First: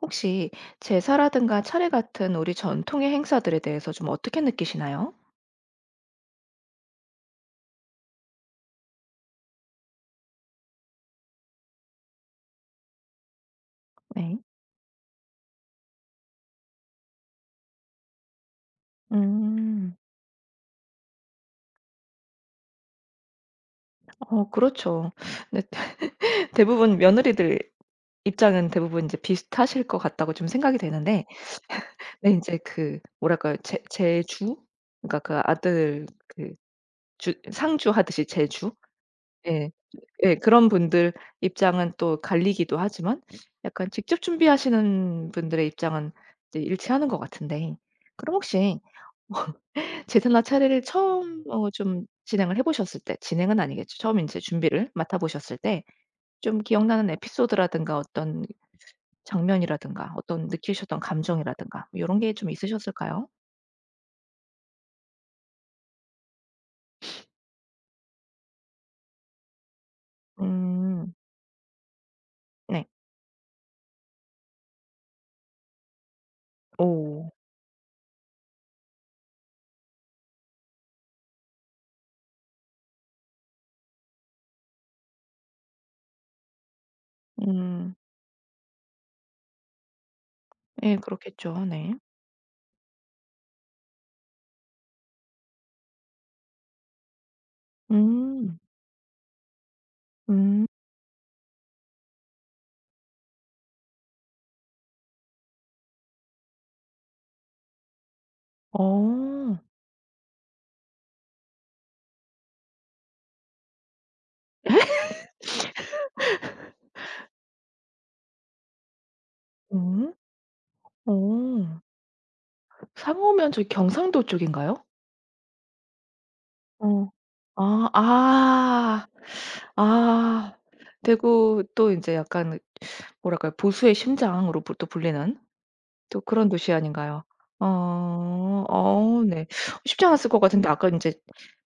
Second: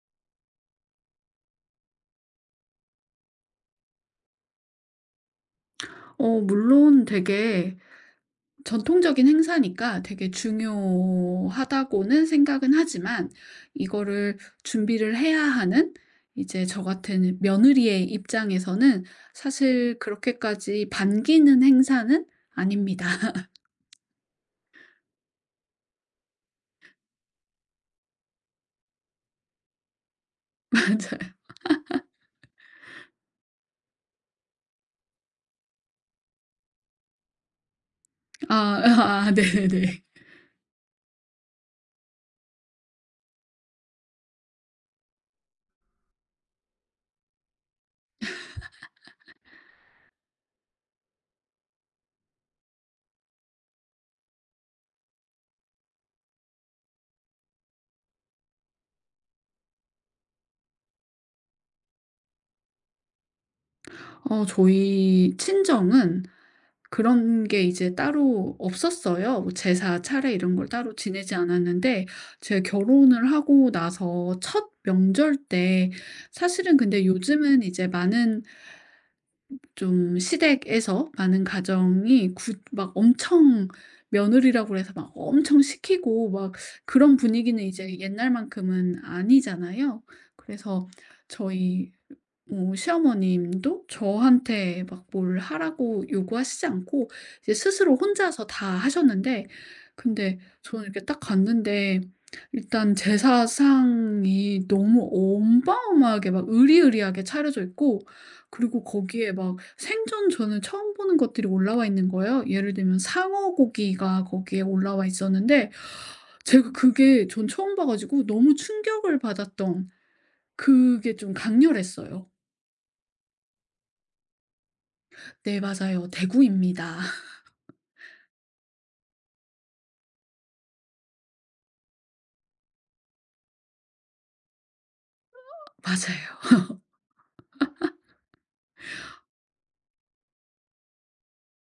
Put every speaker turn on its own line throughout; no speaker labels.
혹시 제사라든가 차례 같은 우리 전통의 행사들에 대해서 좀 어떻게 느끼시나요?
물론 되게 전통적인 행사니까 되게 중요하다고는 생각은 하지만 이거를
네.
준비를 해야 하는 이제 저 같은 며느리의 입장에서는
음.
사실 그렇게까지 반기는 행사는 아닙니다.
어, 그렇죠. 근데 대부분 며느리들 입장은 대부분 이제 비슷하실 것 같다고 좀 생각이 되는데,
맞아요.
근데 이제 그 뭐랄까요? 제 제주? 그러니까 그 아들 그 주 상주하듯이 제주? 예.
네네네.
예, 그런 분들 입장은 또 갈리기도 하지만 약간 직접 준비하시는 분들의 입장은 이제 일치하는 것 같은데, 그럼 혹시 제사나 차례를 처음 좀 진행을 해 보셨을 때, 진행은 아니겠죠. 처음 인제 준비를 맡아 보셨을 때 좀 기억나는 에피소드라든가 어떤 장면이라든가 어떤 느끼셨던 감정이라든가 뭐 요런 게 좀 있으셨을까요?
저희 친정은 그런 게 이제 따로 없었어요. 뭐 제사, 차례 이런 걸 따로
음.
지내지 않았는데 제가
네.
결혼을 하고 나서 첫 명절 때 사실은. 근데
오.
요즘은 이제 많은 좀 시댁에서 많은 가정이 구 막 엄청 며느리라고 해서 막 엄청 시키고 막 그런 분위기는
음.
이제 옛날만큼은 아니잖아요. 그래서
예, 그렇겠죠.
저희
네.
뭐 시어머님도 저한테 막 뭘 하라고 요구하시지 않고 이제 스스로 혼자서
음.
다 하셨는데 근데
음.
저는 이렇게 딱 갔는데 일단 제사상이 너무 어마어마하게 막 으리으리하게 차려져 있고, 그리고 거기에 막
어.
생전 저는 처음 보는 것들이 올라와 있는 거예요. 예를 들면 상어 고기가 거기에 올라와 있었는데 제가 그게 전 처음 봐 가지고 너무 충격을 받았던,
음.
그게 좀
어.
강렬했어요.
상호면 저기 경상도 쪽인가요?
네 맞아요. 대구입니다.
어. 아. 아. 아. 대구 또 인제 약간 뭐랄까요, 보수의 심장으로 부 또 불리는 또 그런
맞아요.
도시 아닌가요? 어. 어, 네. 쉽지 않았을 것 같은데, 아까 인제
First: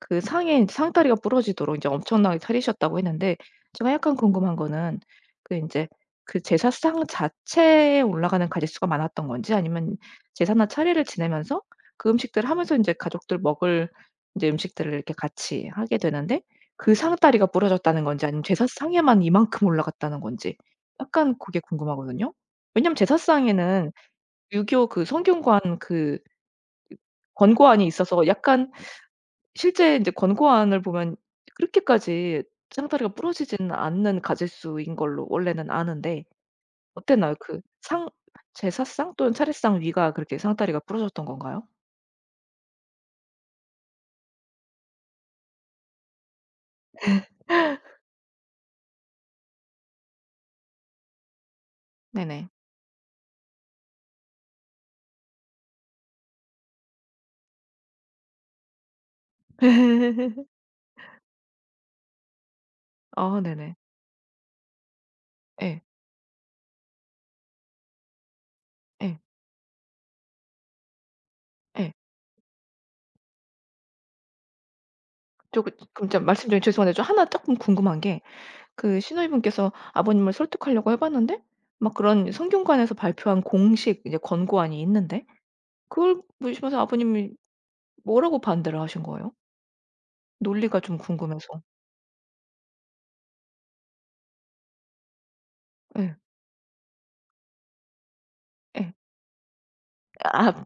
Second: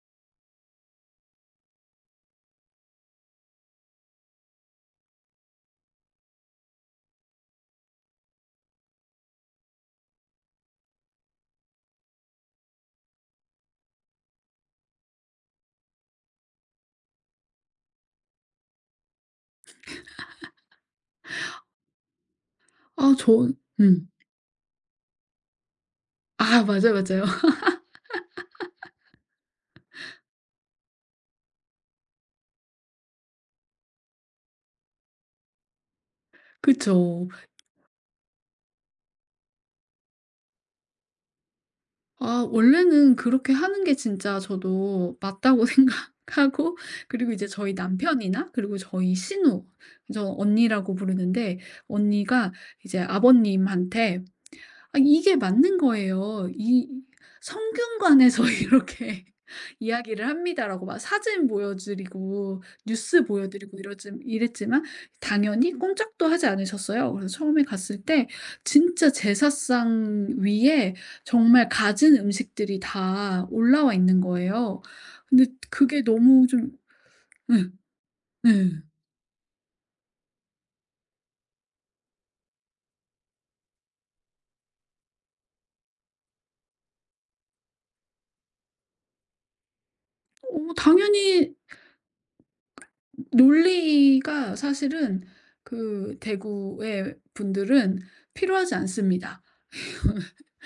그 상에 인제 상다리가 부러지도록 인제 엄청나게 차리셨다고 했는데, 제가 약간 궁금한 거는 그 인제 그 제사상 자체에 올라가는 가짓수가 많았던 건지, 아니면 제사나 차례를 지내면서 그 음식들을 하면서 인제 가족들 먹을 인제 음식들을 이렇게 같이 하게 되는데 그 상다리가 부러졌다는 건지, 아니면 제사상에만 이만큼 올라갔다는 건지, 약간 그게 궁금하거든요. 왜냐면
아 전
제사상에는
음.
유교 그 성균관 그
아 맞아요, 맞아요.
권고안이 있어서 약간 실제 인제 권고안을 보면 그렇게까지 상다리가 부러지지는 않는 가짓수인 걸로 원래는 아는데,
그쵸.
어땠나요? 그 상, 제사상 또는 차례상 위가 그렇게 상다리가 부러졌던 건가요?
아 원래는 그렇게 하는 게 진짜 저도 맞다고 생각하고, 그리고 이제 저희 남편이나 그리고 저희 신우, 저 언니라고 부르는데,
네네.
언니가 이제 아버님한테 아 이게 맞는 거예요. 이 "성균관에서 이렇게 이야기를 합니다."라고 막 사진 보여드리고 뉴스
아, 네네.
보여드리고 이러지 이랬지만 당연히
예.
꼼짝도 하지 않으셨어요. 그래서 처음에 갔을 때 진짜
예.
제사상 위에 정말
예.
가진 음식들이 다 올라와 있는 거예요. 근데
저 그
그게
그럼 좀
너무
말씀 중에
좀
죄송한데 저 하나 쪼끔
응
궁금한 게,
응.
그신호이분께서 아버님을 설득하려고 해 봤는데 막 그런 성균관에서 발표한 공식 이제 권고안이 있는데, 그걸 보시면서 아버님이 뭐라고 반대를 하신 거예요? 논리가 좀 궁금해서.
당연히 논리가 사실은 그
예.
대구의 분들은 필요하지
예.
않습니다.
아,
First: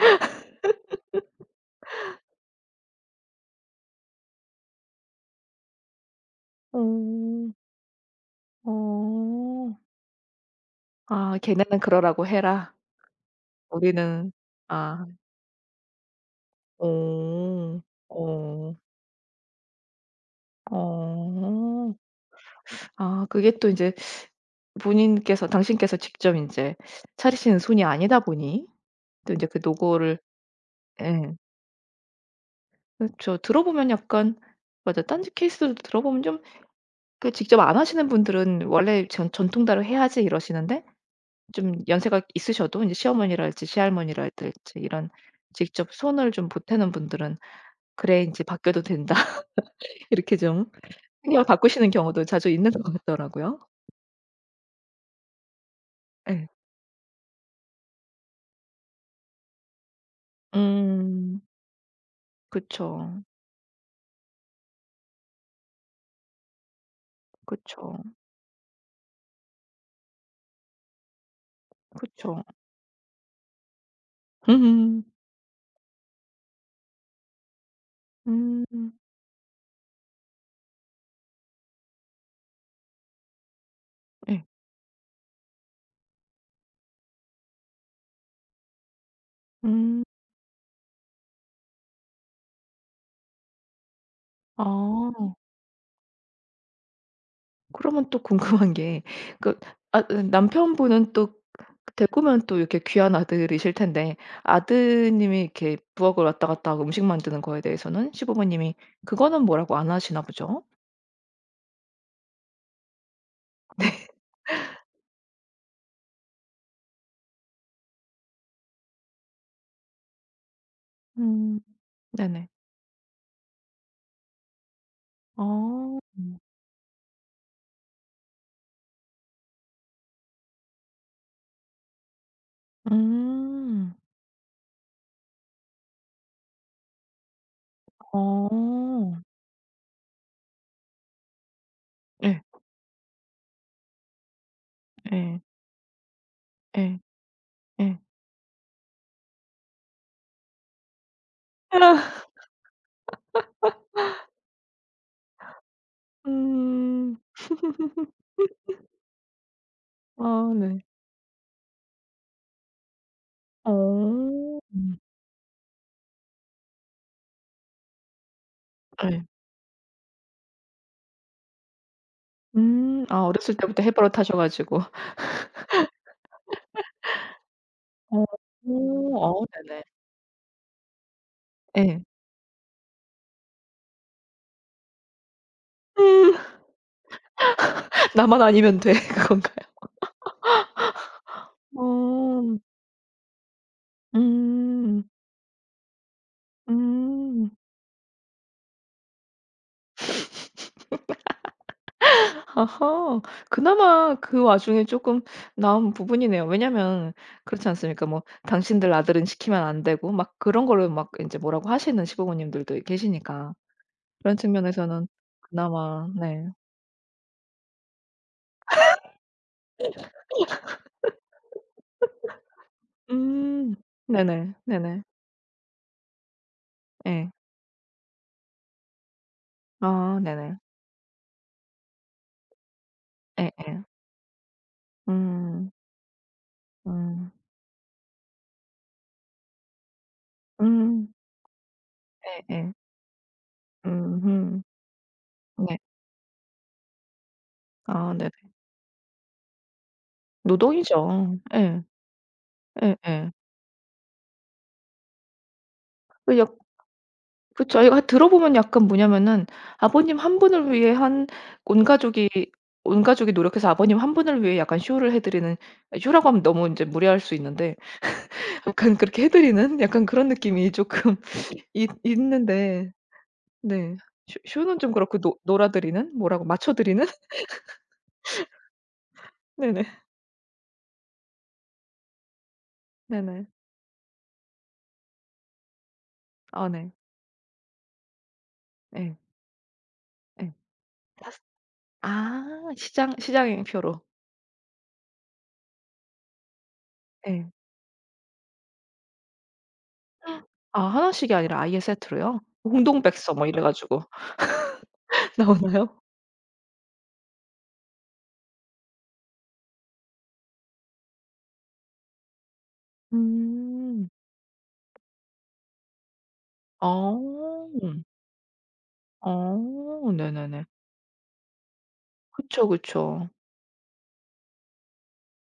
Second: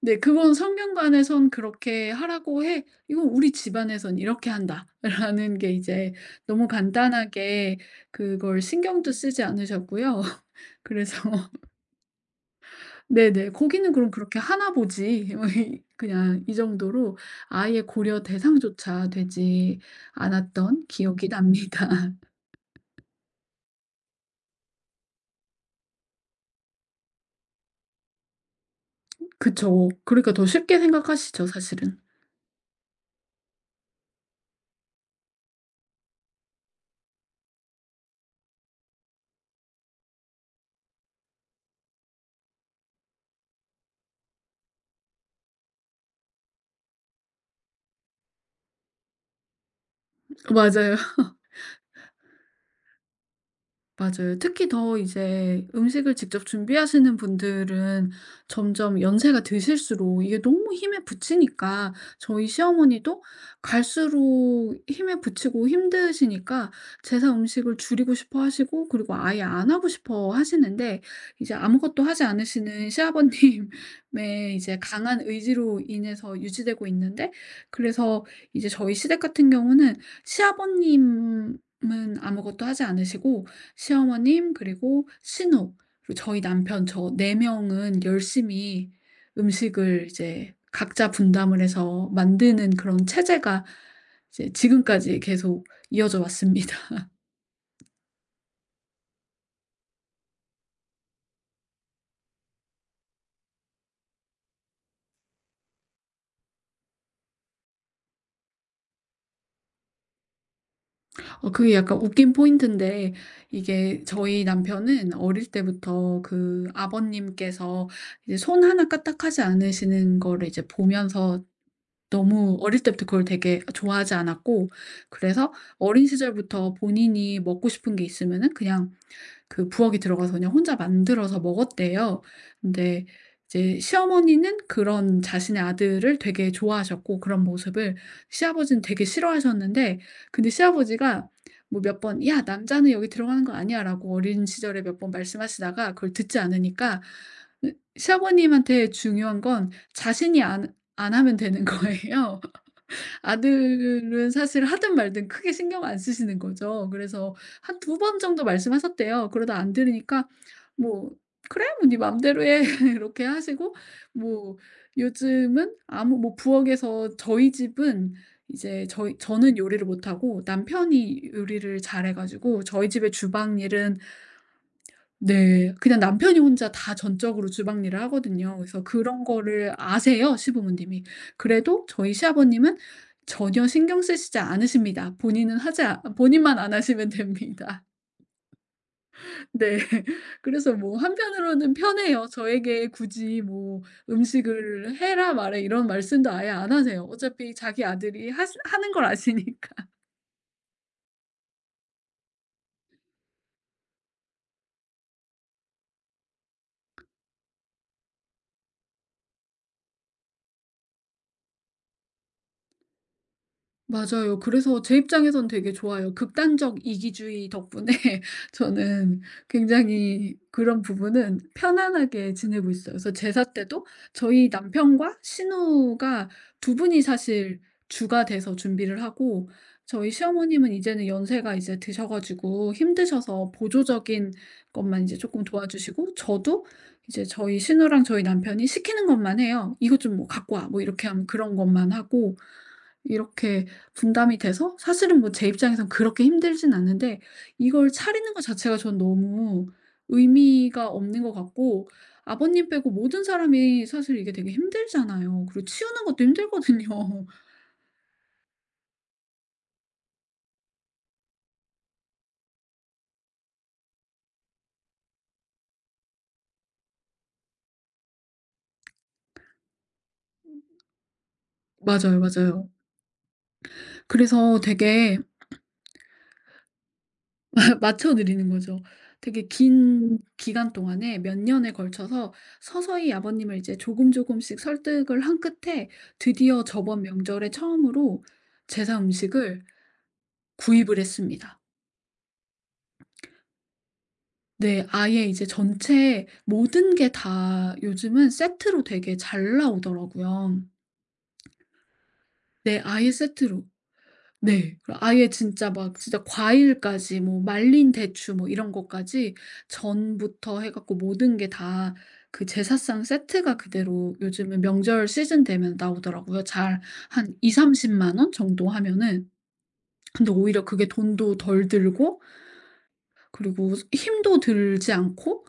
네 그건 성균관에선 그렇게 하라고 해. "이건 우리 집안에선 이렇게 한다."라는 게 이제 너무
어.
간단하게 그걸 신경도 쓰지
어.
않으셨고요. 그래서
아, "걔네는 그러라고 해라.
네네 '거기는 그럼
우리는."
그렇게 하나
아.
보지.' 뭐 이 그냥 이 정도로
어.
아예 고려
어.
대상조차 되지 않았던 기억이 납니다.
어. 아, 그게 또 인제 본인께서 당신께서 직접 인제 차리시는 손이 아니다 보니 또 인제 그
그쵸.
노고를.
그러니까 더 쉽게
예.
생각하시죠 사실은.
그쵸. 들어보면 약간, 맞아. 딴지 케이스들도 들어보면 좀 그 직접 안 하시는 분들은 원래 전 "전통대로 해야지." 이러시는데, 좀 연세가 있으셔도 이제 시어머니랄지 시할머니랄지 이런 직접 손을 좀 보태는 분들은 "그래, 인제 바뀌어도 된다." 이렇게 좀
맞아요.
생각을 바꾸시는 경우도 자주 있는 것 같더라고요.
맞아요. 특히 더 이제 음식을 직접
예.
준비하시는 분들은 점점 연세가 드실수록 이게 너무 힘에
음.
부치니까. 저희 시어머니도
그쵸.
갈수록 힘에 부치고 힘드시니까 제사 음식을
그쵸.
줄이고 싶어 하시고 그리고 아예 안 하고 싶어 하시는데 이제 아무것도 하지
그쵸.
않으시는 시아버님의 이제
음음.
강한 의지로 인해서 유지되고 있는데, 그래서
음.
이제 저희 시댁 같은 경우는 시아버님은 아무것도 하지 않으시고
예.
시어머님 그리고 신우 그리고 저희 남편 저 4 명은 열심히
음.
음식을 이제 각자 분담을 해서 만드는 그런 체제가 이제 지금까지
아.
계속 이어져 왔습니다.
그러면 또 궁금한 게 그아 어, 남편분은 또 대꾸면 또 이렇게 귀한 아들이실 텐데 아드님이 이렇게 부엌을 왔다 갔다 하고 음식 만드는 거에 대해서는 시부모님이 그거는 뭐라고 안 하시나 보죠?
그게 약간 웃긴 포인트인데, 이게 저희 남편은 어릴 때부터 그 아버님께서 이제 손 하나 까딱하지 않으시는 거를 이제 보면서
음. 네네.
너무 어릴 때부터 그걸 되게 좋아하지 않았고, 그래서
어.
어린
음.
시절부터 본인이 먹고 싶은 게 있으면은 그냥 그 부엌에 들어가서 그냥 혼자 만들어서 먹었대요. 근데 이제
음.
시어머니는 그런 자신의 아들을 되게 좋아하셨고, 그런 모습을 시아버지는 되게
어.
싫어하셨는데, 근데 시아버지가 뭐 몇 번
예.
"야 남자는 여기 들어가는 거 아니야."라고 어린 시절에 몇 번
예.
말씀하시다가 그걸 듣지
예.
않으니까 으
예.
시아버님한테 중요한 건 자신이 안 하면 되는 거예요. 아들은 사실 하든 말든 크게 신경 안 쓰시는 거죠.
음.
그래서 한 두 번 정도 말씀하셨대요. 그러다 안 들으니까
아, 네.
뭐 "그래 뭐 네 맘대로 해." 이렇게 하시고
어.
뭐
음.
요즘은 아무 뭐 부엌에서 저희 집은 이제 저희
예.
저는 요리를 못 하고 남편이 요리를 잘해 가지고 저희
음.
집의
아, 어렸을
주방
때부터
일은,
해버릇 하셔 가지고.
네. 그냥 남편이 혼자 다 전적으로 주방 일을
어.
하거든요. 그래서 그런
어,
거를
네네.
아세요, 시부모님이. 그래도
예.
저희 시아버님은 전혀 신경 쓰시지 않으십니다. 본인은 하지 않
음.
본인만 안 하시면 됩니다.
나만 아니면 돼, 그건가요?
네. 그래서 뭐 한편으로는 편해요.
어.
저에게 굳이 뭐 "음식을
음.
해라 마라." 이런 말씀도 아예 안 하세요.
음.
어차피 자기 아들이 하시 하는 걸 아시니까.
아하. 그나마 그 와중에 쪼끔 나은 부분이네요. 왜냐면 그렇지 않습니까? 뭐 "당신들 아들은 시키면 안 되고." 막 그런 거를 막 인제 뭐라고 하시는 시부모님들도 계시니까. 그런
맞아요. 그래서 제
측면에서는
입장에선 되게
그나마,
좋아요.
네.
극단적 이기주의 덕분에 저는 굉장히 그런 부분은 편안하게 지내고 있어요. 그래서 제사
음.
때도 저희
네네. 네네.
남편과 신우가 두 분이
예.
사실 주가 돼서 준비를 하고, 저희
아, 네네.
시어머님은 이제는 연세가 이제 드셔 가지고 힘드셔서
예예.
보조적인 것만 이제 조금
음.
도와주시고, 저도 이제
음.
저희 신우랑 저희 남편이 시키는 것만 해요. "이것 좀 뭐 갖고 와." 뭐 이렇게
음.
하면 그런 것만 하고.
예예.
이렇게 분담이
음음.
돼서 사실은 뭐 제
네.
입장에선 그렇게 힘들진 않는데, 이걸
아, 네네.
차리는 것 자체가 전 너무 의미가 없는 것
노동이죠. 예.
같고, 아버님 빼고 모든
예예.
사람이 사실 이게 되게 힘들잖아요. 그리고 치우는 것도
그 약,
힘들거든요.
그쵸. 이거 들어보면 약간 뭐냐면은 아버님 한 분을 위해 한, 온 가족이, 온 가족이 노력해서 아버님 한 분을 위해 약간 쇼를 해 드리는, 쇼라고 하면 너무 인제 무례할 수 있는데 약간 그렇게 해 드리는 약간 그런 느낌이 쪼끔 있
맞아요, 맞아요.
있는데 네.
그래서
쇼는좀
되게
그렇고 노 놀아 드리는? 뭐라고 맞춰 드리는?
맞춰 드리는 거죠. 되게
네네.
긴 기간 동안에 몇 년에 걸쳐서 서서히
네네.
아버님을 이제 조금조금씩 설득을 한 끝에 드디어
아, 네.
저번 명절에 처음으로 제사
예.
음식을
예.
구입을
파스,
했습니다.
아 시장, 시장행표로.
네. 아예 이제 전체 모든 게
예.
다 요즘은 세트로 되게 잘 나오더라고요.
아, 하나씩이 아니라 아예 세트로요?
네. 아예
공동백서 뭐 이래
세트로.
가지고
네. 그 아예 진짜
나오나요?
막 진짜 과일까지 뭐 말린 대추 뭐 이런 것까지 전부터 해 갖고 모든 게 다 그 제사상 세트가
음.
그대로 요즘은 명절 시즌 되면 나오더라고요. 잘.
아.
한 230만 원 정도 하면은,
아,
근데 오히려
네네네.
그게 돈도 덜 들고
그쵸, 그쵸.
그리고 힘도 들지 않고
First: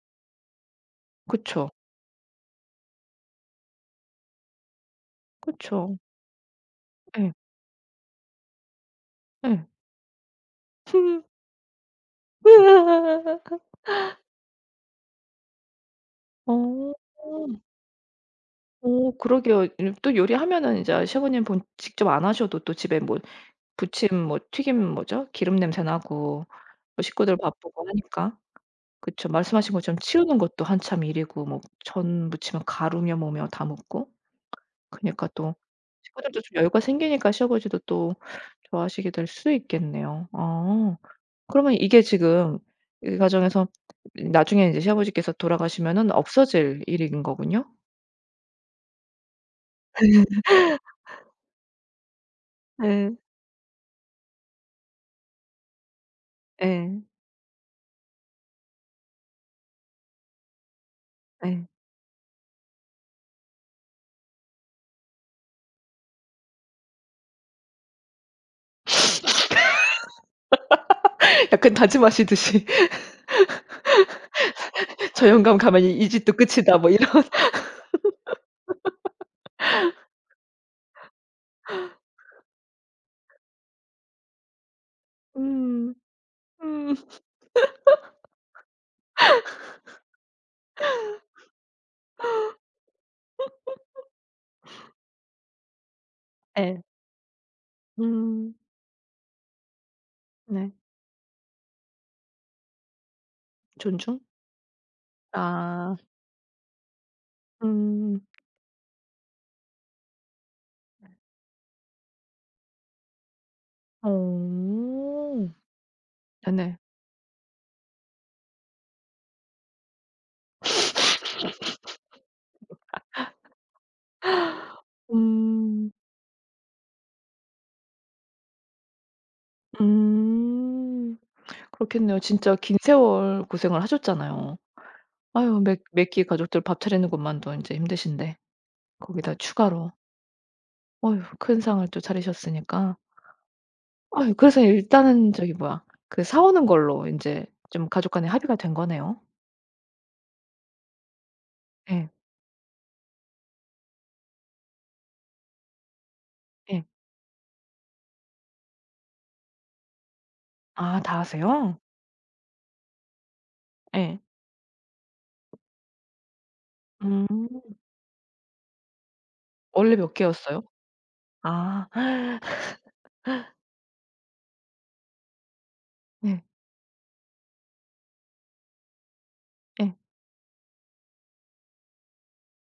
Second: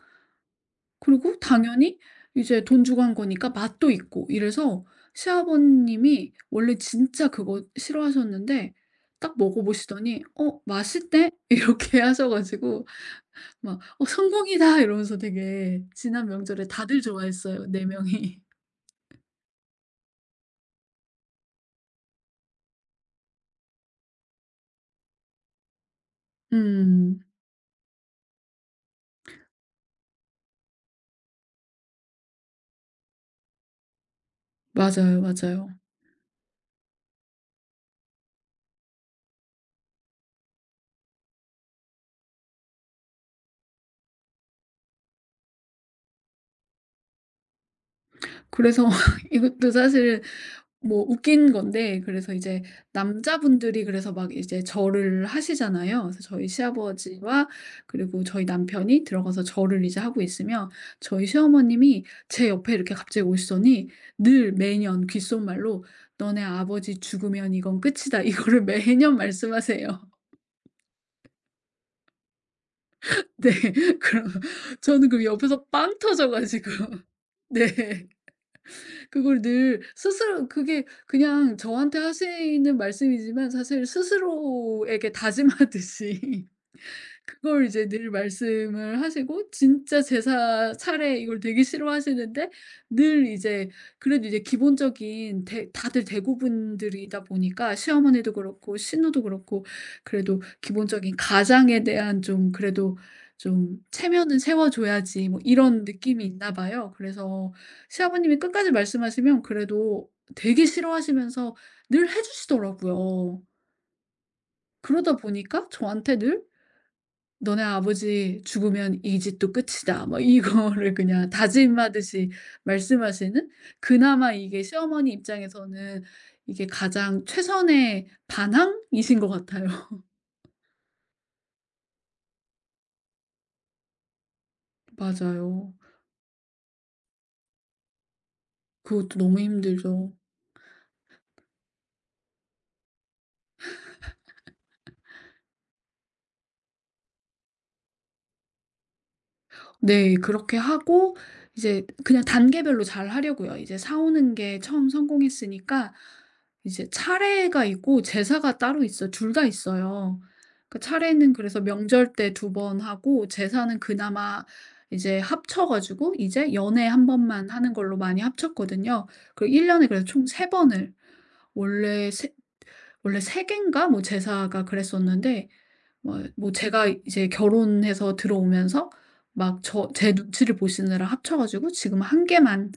그리고
그쵸.
당연히 이제 돈 주고 한 거니까 맛도 있고, 이래서
그쵸.
시아버님이 원래 진짜
예.
그거 싫어하셨는데 딱 먹어
예.
보시더니 "어 맛있대?" 이렇게 하셔 가지고 막 "어 성공이다." 이러면서 되게 지난 명절에
어.
다들 좋아했어요, 네 명이.
어, 그러게요. 이 또 요리하면은 이제 셰프님 본 직접 안 하셔도 또 집에 뭐 부침 뭐 튀김 뭐죠? 기름 냄새 나고 또
음.
식구들 바쁘고 하니까. 그쵸. 말씀하신 것처럼 치우는 것도 한참 일이고 뭐 전 무치면 가루며 뭐며 다 묻고.
맞아요,
그니까 또
맞아요.
식구들도 좀 여유가 생기니까 시아버지도 또 좋아하시게 될 수 있겠네요. 아. 그러면 이게 지금 이 과정에서 나중에 인제 시아버지께서 돌아가시면은 없어질 일인 거군요?
그래서 이것도 사실 뭐 웃긴 건데, 그래서 이제
예.
남자분들이 그래서 막 이제 절을 하시잖아요. 그래서 저희
예.
시아버지와 그리고 저희 남편이 들어가서 절을 이제 하고 있으면 저희
예.
시어머님이 제 옆에 이렇게 갑자기 오시더니 늘 매년 귓속말로 "너네 아버지 죽으면 이건 끝이다." 이거를 매년 말씀하세요.
약간 다짐하시듯이.
네. 그럼 저는 그
'저 영감
옆에서
가면
빵
이 이
터져
집도
가지고
끝이다.' 뭐 이런.
네. 그걸 늘 스스로, 그게 그냥 저한테 하시는 말씀이지만 사실 스스로에게
음.
다짐하듯이
음.
그걸 이제 늘 말씀을 하시고, 진짜 제사 차례 이걸 되게 싫어하시는데 늘 이제 그래도 이제 기본적인 대 다들
예.
대구분들이다 보니까 시어머니도
음.
그렇고 신우도 그렇고 그래도
네.
기본적인 가장에 대한 좀, 그래도 좀
존중?
'체면은 세워 줘야지.' 뭐 이런
아.
느낌이 있나 봐요. 그래서
음.
시아버님이 끝까지 말씀하시면 그래도 되게 싫어하시면서 늘 해 주시더라고요. 그러다
어.
보니까 저한테 늘
네네.
"너네 아버지 죽으면 이 집도 끝이다." 뭐 이거를 그냥 다짐하듯이 말씀하시는, 그나마 이게 시어머니
음.
입장에서는 이게 가장 최선의 반항이신 것 같아요.
음. 그렇겠네요. 진짜 긴 세월 고생을 하셨잖아요. 아유,
맞아요.
매 매끼 가족들 밥 차리는 것만도 이제 힘드신데
그것도
거기다
너무
추가로
힘들죠.
어휴 큰 상을 또 차리셨으니까. 아유, 그래서 일단은 저기 뭐야 그 사 오는 걸로 이제 좀 가족 간에 합의가 된 거네요.
네. 그렇게 하고 이제
예.
그냥 단계별로 잘 하려고요. 이제 사 오는 게 처음 성공했으니까.
예.
이제 차례가 있고 제사가 따로 있어요. 둘 다 있어요. 그
아, 다
차례는 그래서
하세요?
명절 때 두 번 하고 제사는
예.
그나마 이제 합쳐 가지고 이제 연에 한
음.
번만 하는 걸로 많이 합쳤거든요. 그리고 1 년에
원래
그래서
몇
총 세
개였어요?
번을.
아.
원래 세 원래 세 개인가 뭐 제사가 그랬었는데 뭐
네.
뭐 제가 이제 결혼해서 들어오면서 막 저
예.
제 눈치를 보시느라 합쳐 가지고 지금 한 개만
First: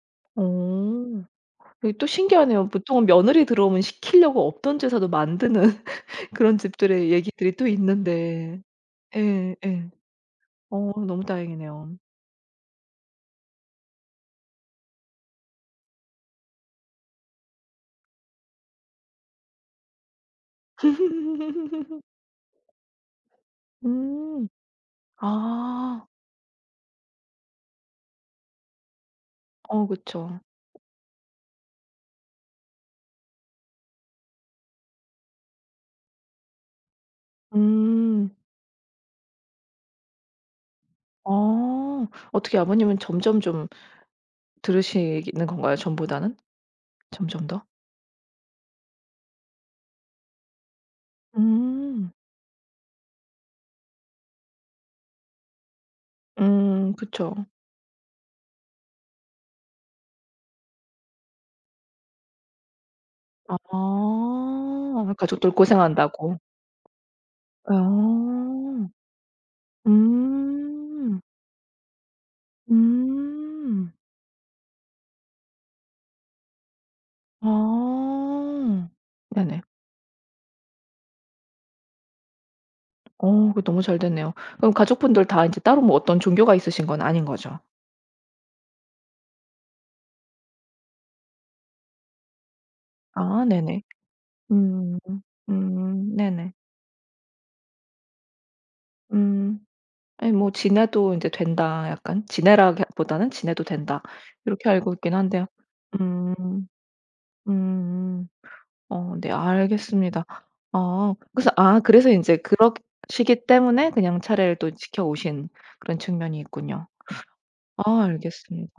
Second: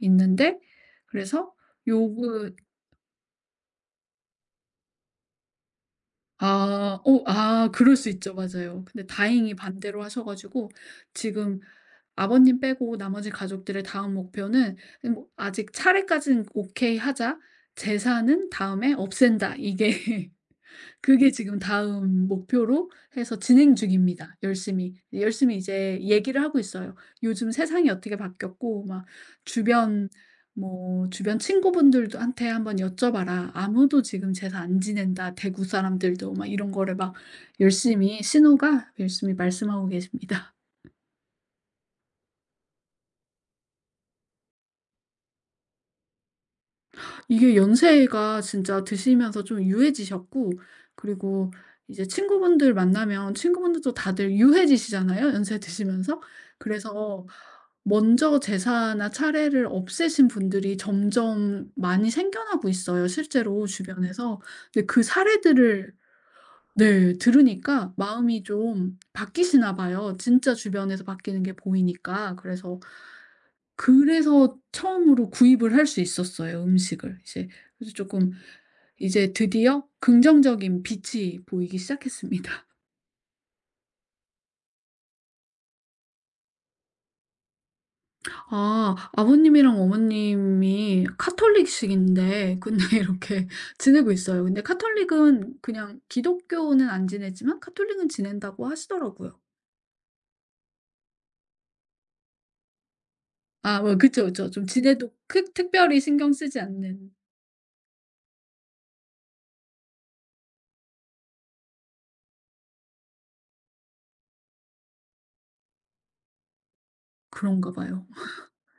있는데.
오,
그래서
이게 또
요거
신기하네요. 보통은 며느리 들어오면 시키려고 없던 제사도 만드는 그런
아
집들의
어
얘기들이 또
아 그럴 수 있죠.
있는데.
맞아요. 근데 다행히
예, 예.
반대로 하셔 가지고
어, 너무
지금
다행이네요.
아버님 빼고 나머지 가족들의 다음 목표는 뭐 "아직 차례까지는 오케이 하자. 재산은 다음에 없앤다." 이게, 그게 지금 다음 목표로 해서 진행 중입니다
음.
열심히. 열심히 이제
아.
얘기를 하고 있어요. 요즘 세상이 어떻게 바뀌었고 막
어,
주변
그쵸.
뭐 주변 친구분들도 한테 한번 여쭤봐라. 아무도 지금 "제사 안 지낸다. 대구 사람들도." 막 이런 거를 막 열심히
음.
신호가 열심히 말씀하고 계십니다.
어, 어떻게 아버님은 점점 좀 들으시는 건가요 전보다는? 점점
이게
더?
연세가 진짜 드시면서 좀 유해지셨고, 그리고 이제
음.
친구분들 만나면 친구분들도 다들 유해지시잖아요, 연세 드시면서.
음,
그래서
그쵸.
먼저 제사나 차례를 없애신 분들이 점점 많이 생겨나고 있어요, 실제로
아.
주변에서. 근데 그
가족들
사례들을
고생한다고.
네, 들으니까
아.
마음이 좀 바뀌시나 봐요. 진짜 주변에서
음.
바뀌는 게 보이니까.
음.
그래서 처음으로 구입을 할 수 있었어요, 음식을. 이제 그래서 쪼끔
아.
이제
네네.
드디어 긍정적인 빛이 보이기 시작했습니다.
어, 그 너무 잘 됐네요. 그럼 가족분들 다 인제 따로 뭐 어떤 종교가 있으신 건 아닌 거죠?
아 아버님이랑 어머님이 카톨릭식인데 근데
아,
이렇게
네네.
지내고 있어요. 근데
음.
카톨릭은 그냥
음, 네네.
기독교는 안 지내지만 카톨릭은 지낸다고 하시더라고요.
음. 아니, 뭐 지내도 인제 된다, 약간 지내라기 보다는 지내도
아 뭐
된다
그쵸, 그쵸. 좀
이렇게 알고
지내도
있긴
크
한데요.
특별히 신경
음.
쓰지 않는.
음음. 어, 네, 알겠습니다. 어, 그래서 아 그래서 인제 그러시기 때문에 그냥 차례를 또 지켜오신 그런 측면이 있군요.
그런가
아,
봐요.
알겠습니다.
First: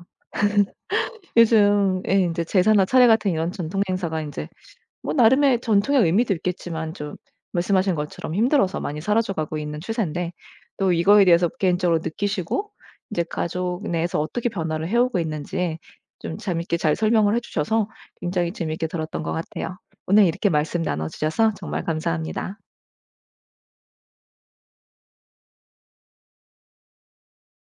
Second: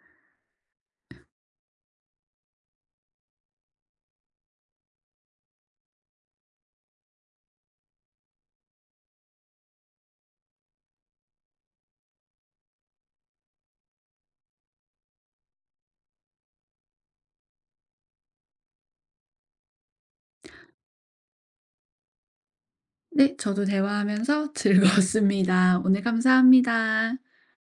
요즘 예 인제 제사나 차례 같은 이런 전통 행사가 인제 뭐 나름의 전통의 의미도 있겠지만 좀 말씀하신 것처럼 힘들어서 많이 사라져 가고 있는 추세인데, 또 이거에 대해서 개인적으로 느끼시고 이제 가족 내에서 어떻게 변화를 해오고 있는지 좀 재밌게 잘 설명을 해 주셔서 굉장히 재밌게 들었던 것 같아요. 오늘 이렇게 말씀 나눠 주셔서 정말 감사합니다.
네 저도 대화하면서 즐거웠습니다. 오늘 감사합니다.